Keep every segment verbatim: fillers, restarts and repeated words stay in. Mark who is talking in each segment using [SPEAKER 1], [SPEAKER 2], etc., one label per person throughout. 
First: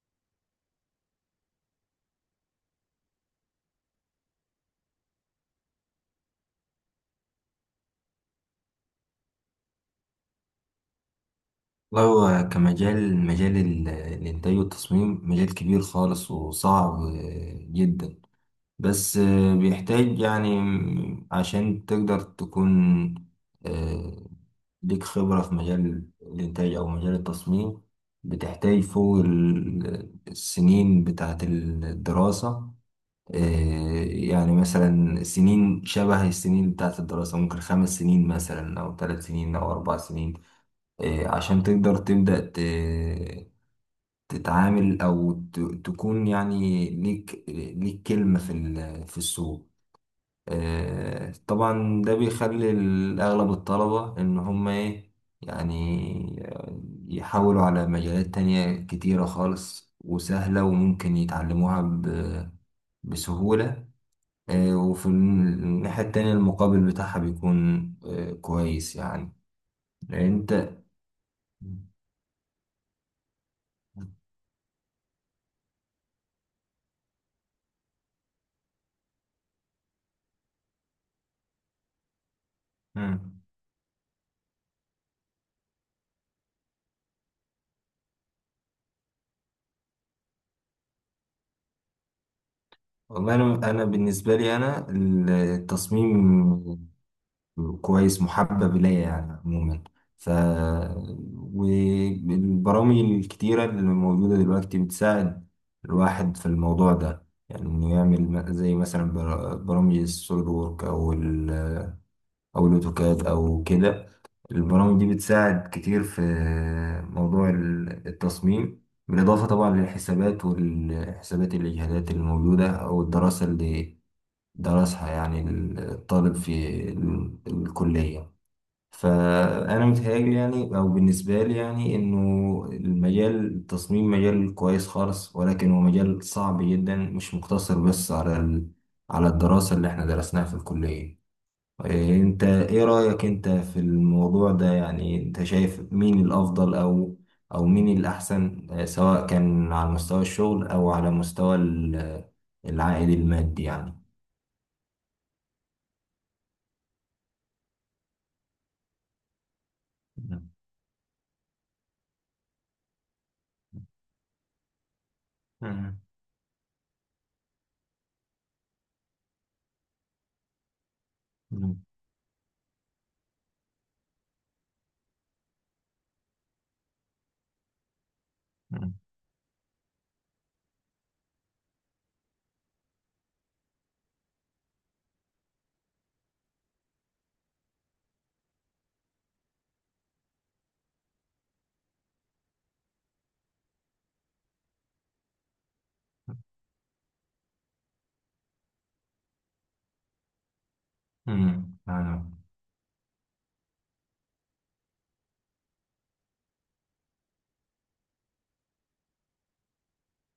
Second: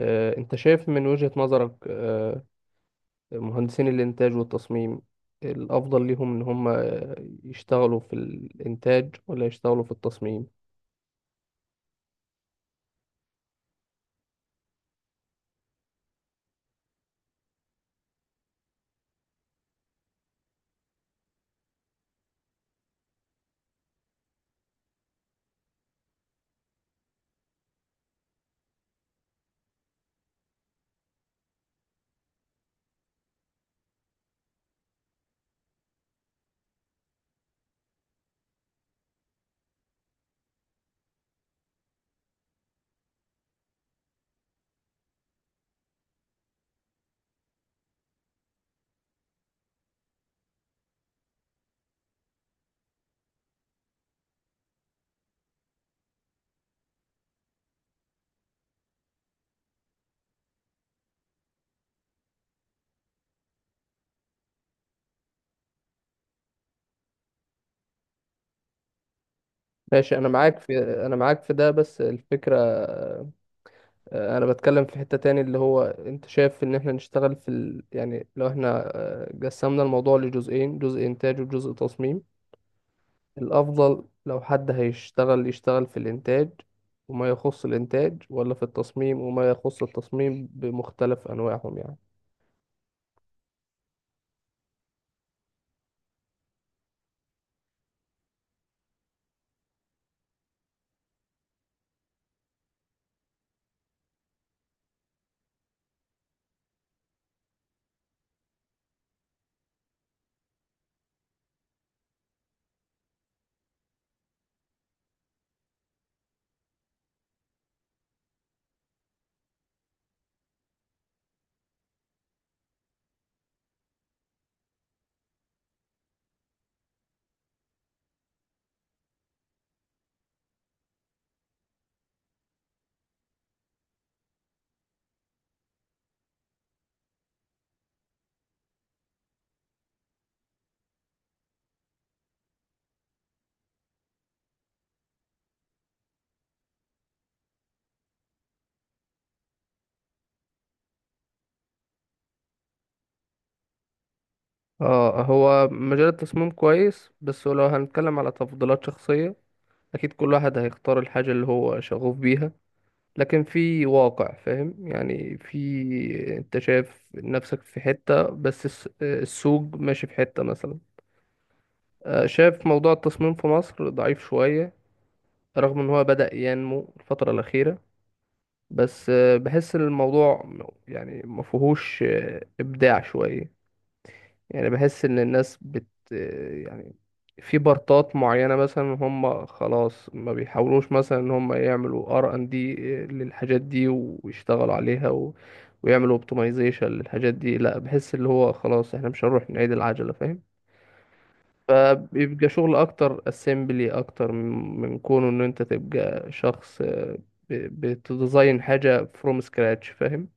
[SPEAKER 1] آه، أنت شايف من وجهة نظرك آه، مهندسين الإنتاج والتصميم الأفضل ليهم إن هم آه، يشتغلوا في الإنتاج ولا يشتغلوا في التصميم؟
[SPEAKER 2] والله هو كمجال مجال ال- الإنتاج والتصميم مجال كبير خالص وصعب جدا. بس بيحتاج يعني عشان تقدر تكون آه، ليك خبرة في مجال الإنتاج أو مجال التصميم، بتحتاج فوق ال- السنين بتاعة الدراسة. آه، يعني مثلا سنين شبه السنين بتاعة الدراسة، ممكن خمس سنين مثلا أو ثلاث سنين أو أربع سنين. إيه، عشان تقدر تبدأ ت- تتعامل أو ت- تكون يعني ليك ليك كلمة في ال- في السوق. آه، طبعا ده بيخلي ال- أغلب الطلبة إن هم إيه، يعني يحاولوا على مجالات تانية كتيرة خالص وسهلة وممكن يتعلموها ب- بسهولة. آه، وفي الناحية التانية المقابل بتاعها بيكون آه، كويس يعني.
[SPEAKER 1] ماشي، أنا معاك
[SPEAKER 2] أنت.
[SPEAKER 1] في أنا معاك في ده. بس الفكرة آه، آه، أنا بتكلم في حتة تاني اللي هو أنت شايف إن إحنا نشتغل في ال... يعني لو إحنا آه، قسمنا الموضوع لجزئين، جزء إنتاج وجزء تصميم.
[SPEAKER 2] مم.
[SPEAKER 1] الأفضل لو حد هيشتغل يشتغل في الإنتاج وما يخص الإنتاج ولا في التصميم وما يخص التصميم بمختلف أنواعهم يعني.
[SPEAKER 2] والله انا انا بالنسبه لي انا، التصميم كويس محبب الي يعني عموما. ف والبرامج الكتيره اللي موجوده دلوقتي بتساعد الواحد في الموضوع ده، يعني انه يعمل م- زي مثلا بر- برامج السوليد وورك او ال او الاوتوكاد او كده. البرامج دي بتساعد كتير في موضوع ال- التصميم، بالاضافه طبعا للحسابات والحسابات الاجهادات الموجوده او الدراسه اللي درسها يعني الطالب في ال- الكلية. فأنا متهيألي يعني، أو بالنسبة لي يعني، إنه المجال التصميم مجال كويس خالص، ولكن هو مجال صعب جدا، مش مقتصر بس على ال... على الدراسة اللي إحنا درسناها في الكلية. إيه، أنت إيه رأيك أنت في الموضوع ده؟ يعني أنت شايف مين الأفضل، أو أو مين الأحسن، آه، سواء كان على مستوى الشغل أو على مستوى ال- العائد المادي يعني؟
[SPEAKER 1] اه، هو مجال التصميم كويس، بس لو هنتكلم على تفضيلات شخصية أكيد كل واحد هيختار الحاجة اللي هو شغوف بيها. لكن في واقع فاهم يعني،
[SPEAKER 2] مم.
[SPEAKER 1] في انت شايف نفسك في حتة بس الس- السوق ماشي في حتة مثلا.
[SPEAKER 2] مم.
[SPEAKER 1] آه، شايف موضوع التصميم في مصر ضعيف شوية رغم ان هو بدأ ينمو الفترة الأخيرة.
[SPEAKER 2] مم.
[SPEAKER 1] بس آه، بحس ان الموضوع م- يعني ما فيهوش آه، ابداع شويه. يعني بحس ان الناس بت آه، يعني، في بارتات معينه مثلا هم خلاص ما بيحاولوش مثلا ان هم يعملوا ار ان دي للحاجات دي ويشتغلوا عليها و... ويعملوا اوبتمايزيشن للحاجات دي، لا بحس اللي هو خلاص احنا مش هنروح نعيد العجله فاهم.
[SPEAKER 2] مم. فاهم.
[SPEAKER 1] فبيبقى شغل اكتر اسمبلي اكتر من من كونه ان انت تبقى شخص، آه، ب- بتديزاين حاجه فروم سكراتش فاهم.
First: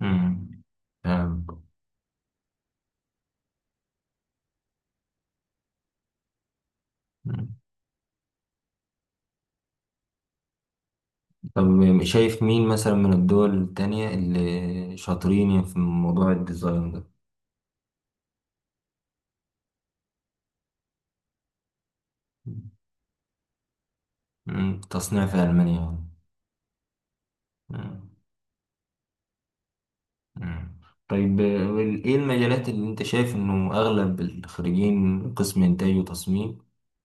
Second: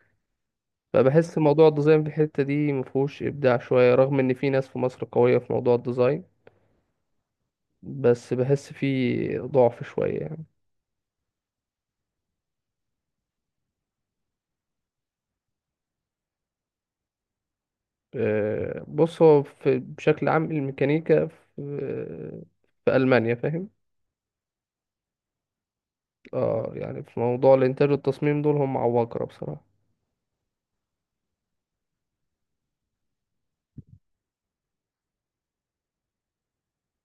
[SPEAKER 2] مم.
[SPEAKER 1] فبحس
[SPEAKER 2] فاهم.
[SPEAKER 1] موضوع الديزاين في الحتة دي مفهوش إبداع شوية، رغم إن في ناس في مصر قوية في موضوع الديزاين.
[SPEAKER 2] مم.
[SPEAKER 1] بس بحس فيه ضعف شوية يعني.
[SPEAKER 2] طب شايف مين مثلا من الدول التانية اللي شاطرين في موضوع الديزاين ده؟
[SPEAKER 1] آه، بص، هو في بشكل عام الميكانيكا في, في ألمانيا فاهم.
[SPEAKER 2] مم. تصنيع في ألمانيا يعني.
[SPEAKER 1] اه يعني في موضوع الإنتاج
[SPEAKER 2] مم.
[SPEAKER 1] والتصميم دول هم عباقرة بصراحة.
[SPEAKER 2] مم. طيب، آه، وال- ايه المجالات اللي انت شايف انه اغلب الخريجين قسم انتاج وتصميم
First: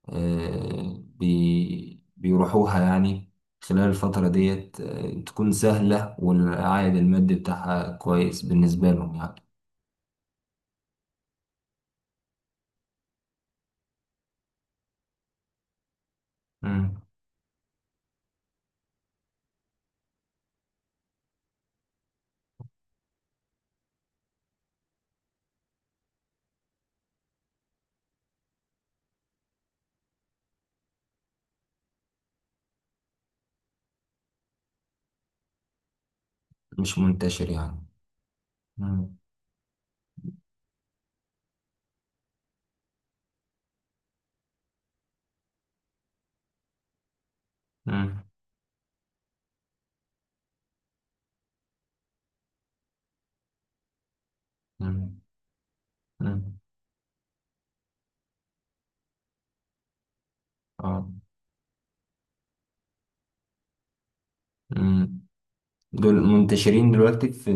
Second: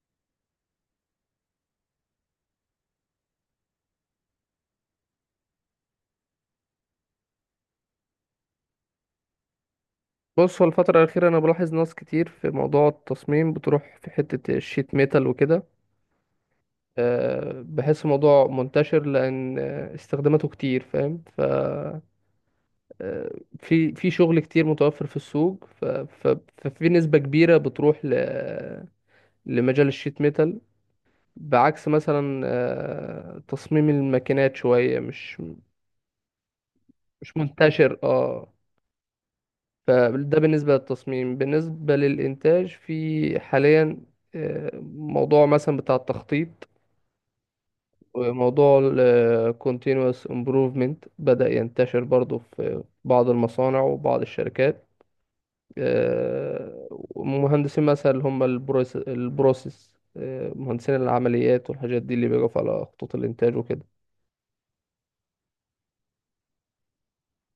[SPEAKER 2] آه بي بيروحوها يعني، خلال الفترة ديت، آه، تكون سهلة والعائد المادي بتاعها كويس بالنسبة لهم يعني؟
[SPEAKER 1] بص، هو الفترة الأخيرة أنا بلاحظ ناس كتير في موضوع التصميم بتروح في حتة الشيت ميتال وكده.
[SPEAKER 2] مم.
[SPEAKER 1] آه، بحس الموضوع منتشر لأن آه، استخداماته كتير فاهم. ف في في شغل كتير متوفر في السوق ف- ف- ففي نسبة كبيرة بتروح ل... لمجال الشيت ميتال، بعكس مثلا آه، تصميم الماكينات شوية مش
[SPEAKER 2] مش
[SPEAKER 1] مش
[SPEAKER 2] منتشر يعني.
[SPEAKER 1] منتشر اه.
[SPEAKER 2] مم.
[SPEAKER 1] فده بالنسبة للتصميم. بالنسبة للإنتاج في حاليا، آه، موضوع مثلا بتاع التخطيط
[SPEAKER 2] مم.
[SPEAKER 1] وموضوع ال continuous improvement بدأ ينتشر برضو في بعض المصانع وبعض الشركات.
[SPEAKER 2] مم. مم.
[SPEAKER 1] آه، ومهندسين مثلا اللي هم البروس البروسيس، آه، مهندسين
[SPEAKER 2] اه.
[SPEAKER 1] العمليات والحاجات دي اللي بيقف على خطوط الانتاج وكده.
[SPEAKER 2] مم. دول منتشرين دلوقتي في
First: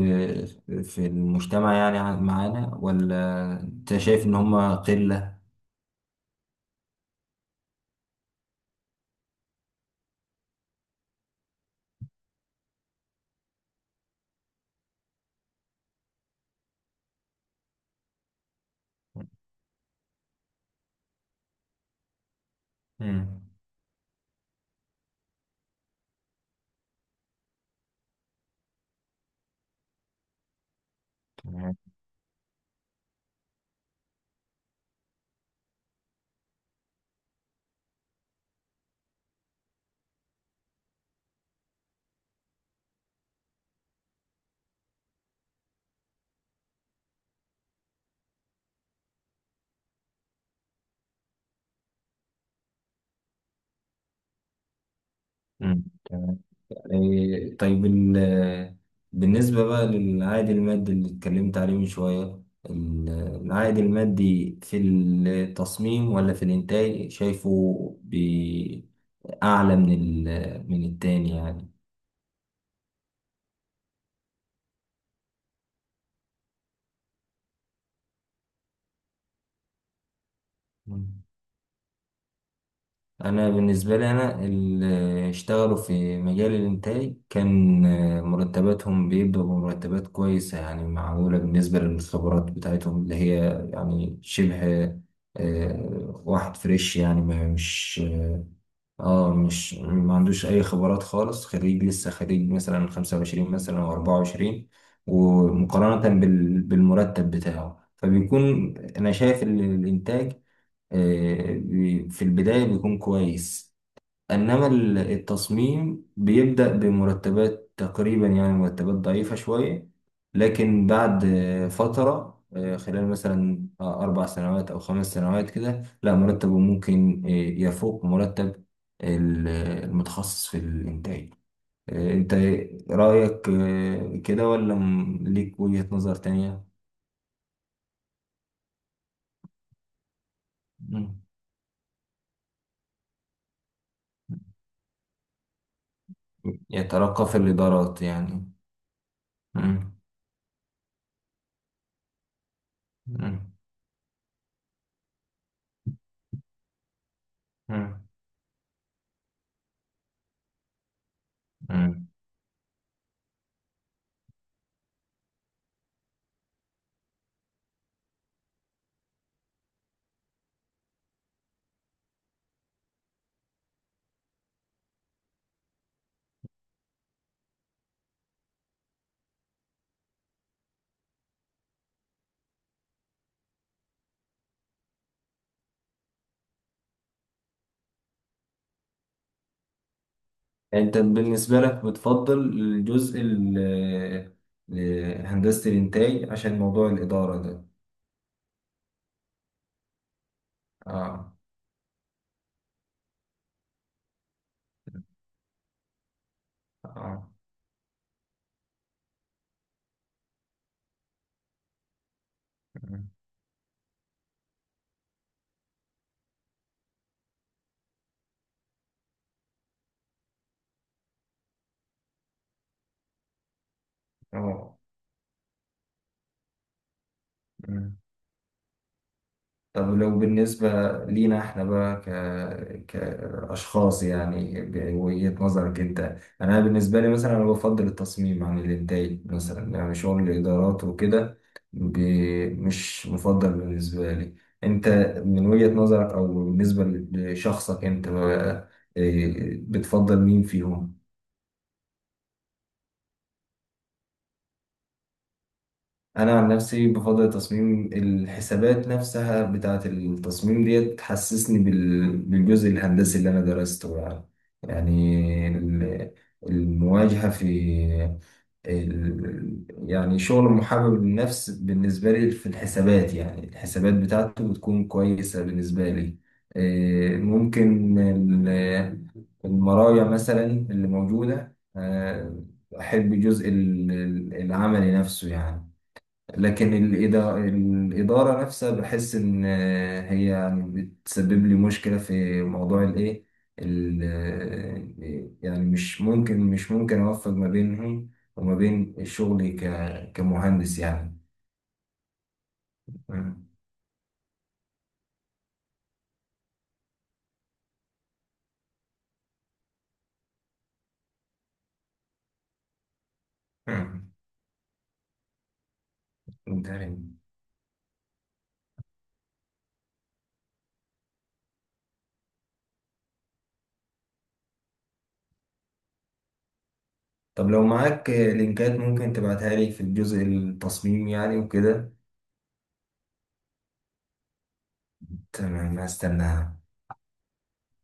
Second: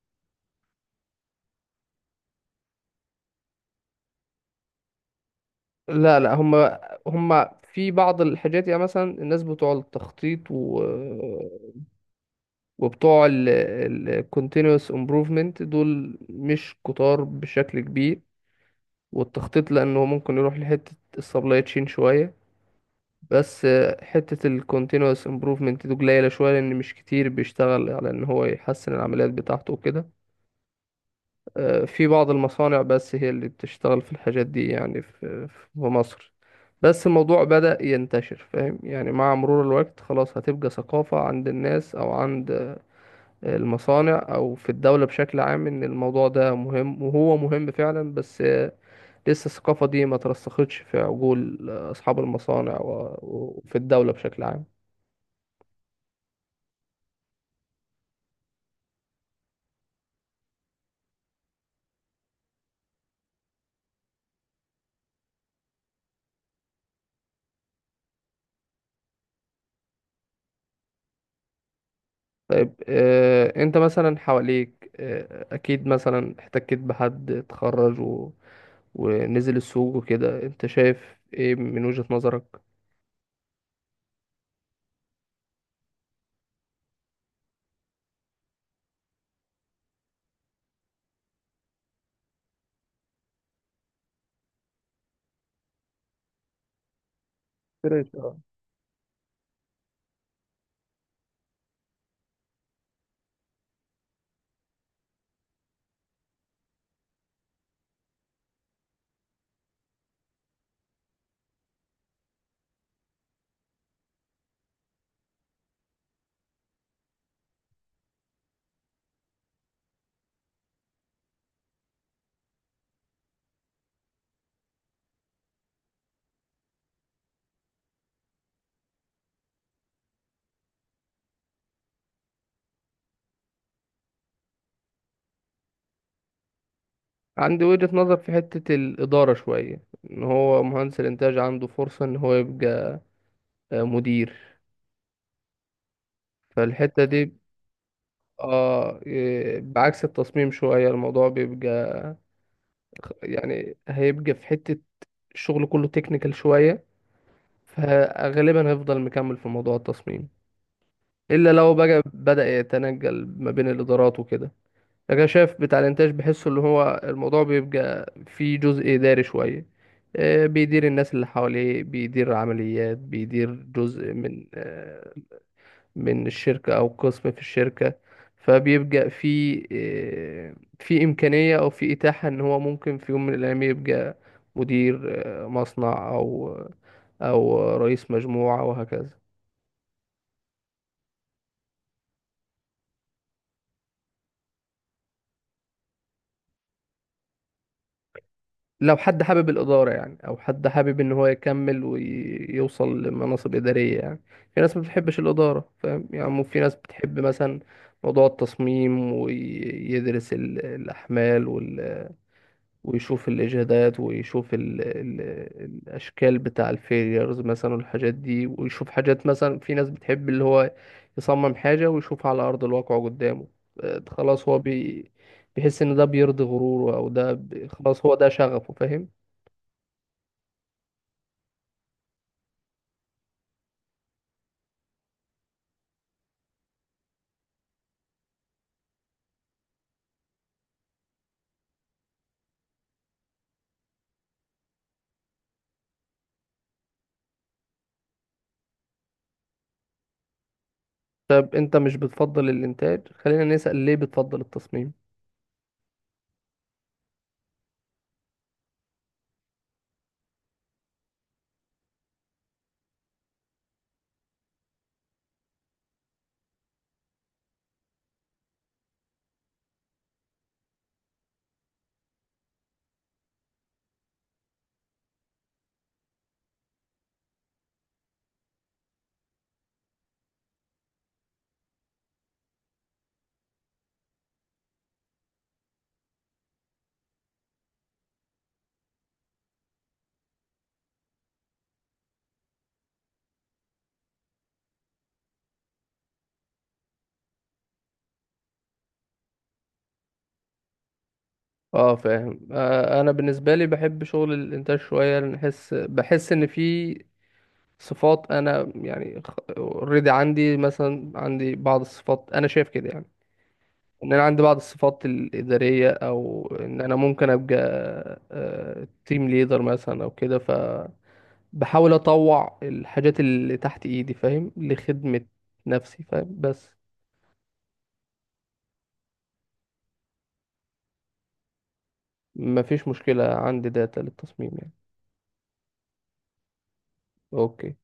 [SPEAKER 2] في المجتمع يعني، ع- معانا، ولا انت شايف ان هم قلة؟
[SPEAKER 1] لا، لا، هم هم في بعض الحاجات يعني، مثلا الناس بتوع التخطيط و... وبتوع ال ال continuous improvement دول مش كتار بشكل كبير. والتخطيط لانه ممكن يروح لحتة السبلاي تشين شوية.
[SPEAKER 2] مم.
[SPEAKER 1] بس حتة ال continuous improvement دي قليلة شوية لأن مش كتير بيشتغل على إن هو يحسن العمليات بتاعته وكده.
[SPEAKER 2] تمام.
[SPEAKER 1] آه، في بعض المصانع بس هي اللي بتشتغل في الحاجات دي يعني في في مصر. بس الموضوع بدأ ينتشر فاهم، يعني مع مرور الوقت خلاص هتبقى ثقافة عند الناس أو عند آه، المصانع أو في الدولة بشكل عام إن الموضوع ده مهم وهو مهم فعلا. بس آه، لسه الثقافة دي ما ترسختش في عقول آه، أصحاب المصانع و- وفي الدولة بشكل عام.
[SPEAKER 2] مم. تمام. إيه، طيب ال- بالنسبة بقى للعائد المادي اللي اتكلمت عليه من شوية، ال- العائد المادي في التصميم ولا في الإنتاج، شايفه اعلى من ال- من التاني يعني؟
[SPEAKER 1] طيب، آه، انت مثلا حواليك، آه، اكيد مثلا احتكيت بحد اتخرج و... ونزل السوق وكده. انت شايف
[SPEAKER 2] مم.
[SPEAKER 1] ايه من وجهة نظرك؟
[SPEAKER 2] انا بالنسبه لي، انا اللي اشتغلوا في مجال الانتاج كان آه، مرتباتهم بيبدأوا بمرتبات كويسه، يعني معقوله بالنسبه للخبرات بتاعتهم اللي هي يعني شبه آه، واحد فريش يعني، ما مش
[SPEAKER 1] اشتريت اه.
[SPEAKER 2] اه مش ما عندوش اي خبرات خالص، خريج لسه، خريج مثلا خمسة وعشرين مثلا او أربعة وعشرين. ومقارنه بال- بالمرتب بتاعه فبيكون انا شايف ال- الانتاج آه، بي- في البداية بيكون كويس. إنما ال- التصميم بيبدأ بمرتبات تقريبا، يعني مرتبات ضعيفة شوية، لكن بعد آه، فترة، آه، خلال مثلا آه، أربع سنوات أو خمس سنوات كده، لا مرتبه ممكن آه، يفوق مرتب ال- المتخصص في الإنتاج. آه، أنت رأيك آه، كده، ولا م- ليك وجهة نظر تانية؟
[SPEAKER 1] عندي وجهة نظر في حتة الإدارة شوية، إن هو مهندس
[SPEAKER 2] مم.
[SPEAKER 1] الإنتاج عنده فرصة إن هو يبقى آه، مدير. فالحتة
[SPEAKER 2] يترقى
[SPEAKER 1] دي،
[SPEAKER 2] في الإدارات يعني.
[SPEAKER 1] آه إيه،
[SPEAKER 2] مم.
[SPEAKER 1] بعكس التصميم شوية الموضوع بيبقى،
[SPEAKER 2] مم.
[SPEAKER 1] يعني هيبقى في حتة الشغل كله تكنيكال شوية،
[SPEAKER 2] مم.
[SPEAKER 1] فغالبا هيفضل مكمل في موضوع التصميم. الا لو بقى
[SPEAKER 2] مم.
[SPEAKER 1] بدأ يتنجل ما بين الادارات وكده. لكن أنا شايف بتاع الانتاج بحسه اللي هو الموضوع بيبقى فيه جزء اداري شويه، آه، بيدير الناس اللي حواليه، بيدير عمليات، بيدير جزء من آه، من الشركه او قسم في الشركه. فبيبقى في آه، في امكانيه او في اتاحه ان هو ممكن في يوم من الايام يبقى مدير آه، مصنع او آه، او رئيس مجموعه وهكذا.
[SPEAKER 2] يعني انت بالنسبة لك بتفضل الجزء ال- ال- هندسة الإنتاج عشان موضوع الإدارة ده؟
[SPEAKER 1] لو حد حابب الإدارة يعني، أو حد حابب إن هو
[SPEAKER 2] اه.
[SPEAKER 1] يكمل ويوصل لمناصب إدارية يعني. في ناس ما بتحبش الإدارة فاهم يعني، مو- في ناس بتحب
[SPEAKER 2] اه.
[SPEAKER 1] مثلا موضوع التصميم ويدرس ال- الأحمال وال...
[SPEAKER 2] مم.
[SPEAKER 1] ويشوف الإجهادات ويشوف ال... ال... الأشكال بتاع الفيليرز مثلا والحاجات دي، ويشوف حاجات مثلا في ناس بتحب اللي هو يصمم حاجة ويشوفها على أرض الواقع قدامه. آه، خلاص هو
[SPEAKER 2] اه.
[SPEAKER 1] بي... بيحس إن ده بيرضي غروره أو ده ب...
[SPEAKER 2] مم.
[SPEAKER 1] خلاص هو ده شغفه فاهم.
[SPEAKER 2] طب لو بالنسبة لينا احنا بقى، ك... كأشخاص يعني، بوجهة نظرك انت. انا بالنسبة لي مثلا، انا بفضل التصميم عن الانتاج مثلا، يعني شغل الادارات وكده ب... مش مفضل بالنسبة لي. انت من وجهة نظرك، او بالنسبة لشخصك انت بقى، إيه، بتفضل مين فيهم؟
[SPEAKER 1] طب انت مش بتفضل الانتاج، خلينا نسأل ليه بتفضل التصميم.
[SPEAKER 2] انا عن نفسي بفضل تصميم، الحسابات نفسها بتاعه التصميم ديت تحسسني بال- بالجزء الهندسي اللي انا درسته يعني، يعني ال- المواجهه في ال... يعني شغل محبب للنفس بالنسبه لي في الحسابات، يعني الحسابات بتاعته بتكون كويسه بالنسبه لي. إيه، ممكن ال- المراجع مثلا اللي موجوده، آه، احب جزء ال- ال- العملي نفسه يعني. لكن الإدا- الإدارة نفسها بحس إن هي يعني بتسبب لي مشكلة في موضوع الإيه، ال- يعني مش ممكن مش ممكن أوفق ما بينهم وما بين شغلي ك- كمهندس يعني.
[SPEAKER 1] اه فاهم. آه انا
[SPEAKER 2] مم.
[SPEAKER 1] بالنسبه لي بحب شغل الانتاج شويه لان احس بحس ان في صفات انا يعني، اوريدي عندي مثلا، عندي بعض الصفات انا شايف كده يعني،
[SPEAKER 2] مم.
[SPEAKER 1] ان انا عندي بعض الصفات الاداريه او ان انا
[SPEAKER 2] انتهينا.
[SPEAKER 1] ممكن ابقى تيم ليدر مثلا او كده. فبحاول اطوع الحاجات اللي تحت ايدي فاهم لخدمه نفسي فاهم. بس
[SPEAKER 2] طب لو معاك لينكات ممكن تبعتها لي في الجزء التصميم يعني وكده.
[SPEAKER 1] مفيش مشكلة عندي داتا للتصميم يعني.
[SPEAKER 2] تمام، هستناها.
[SPEAKER 1] اوكي.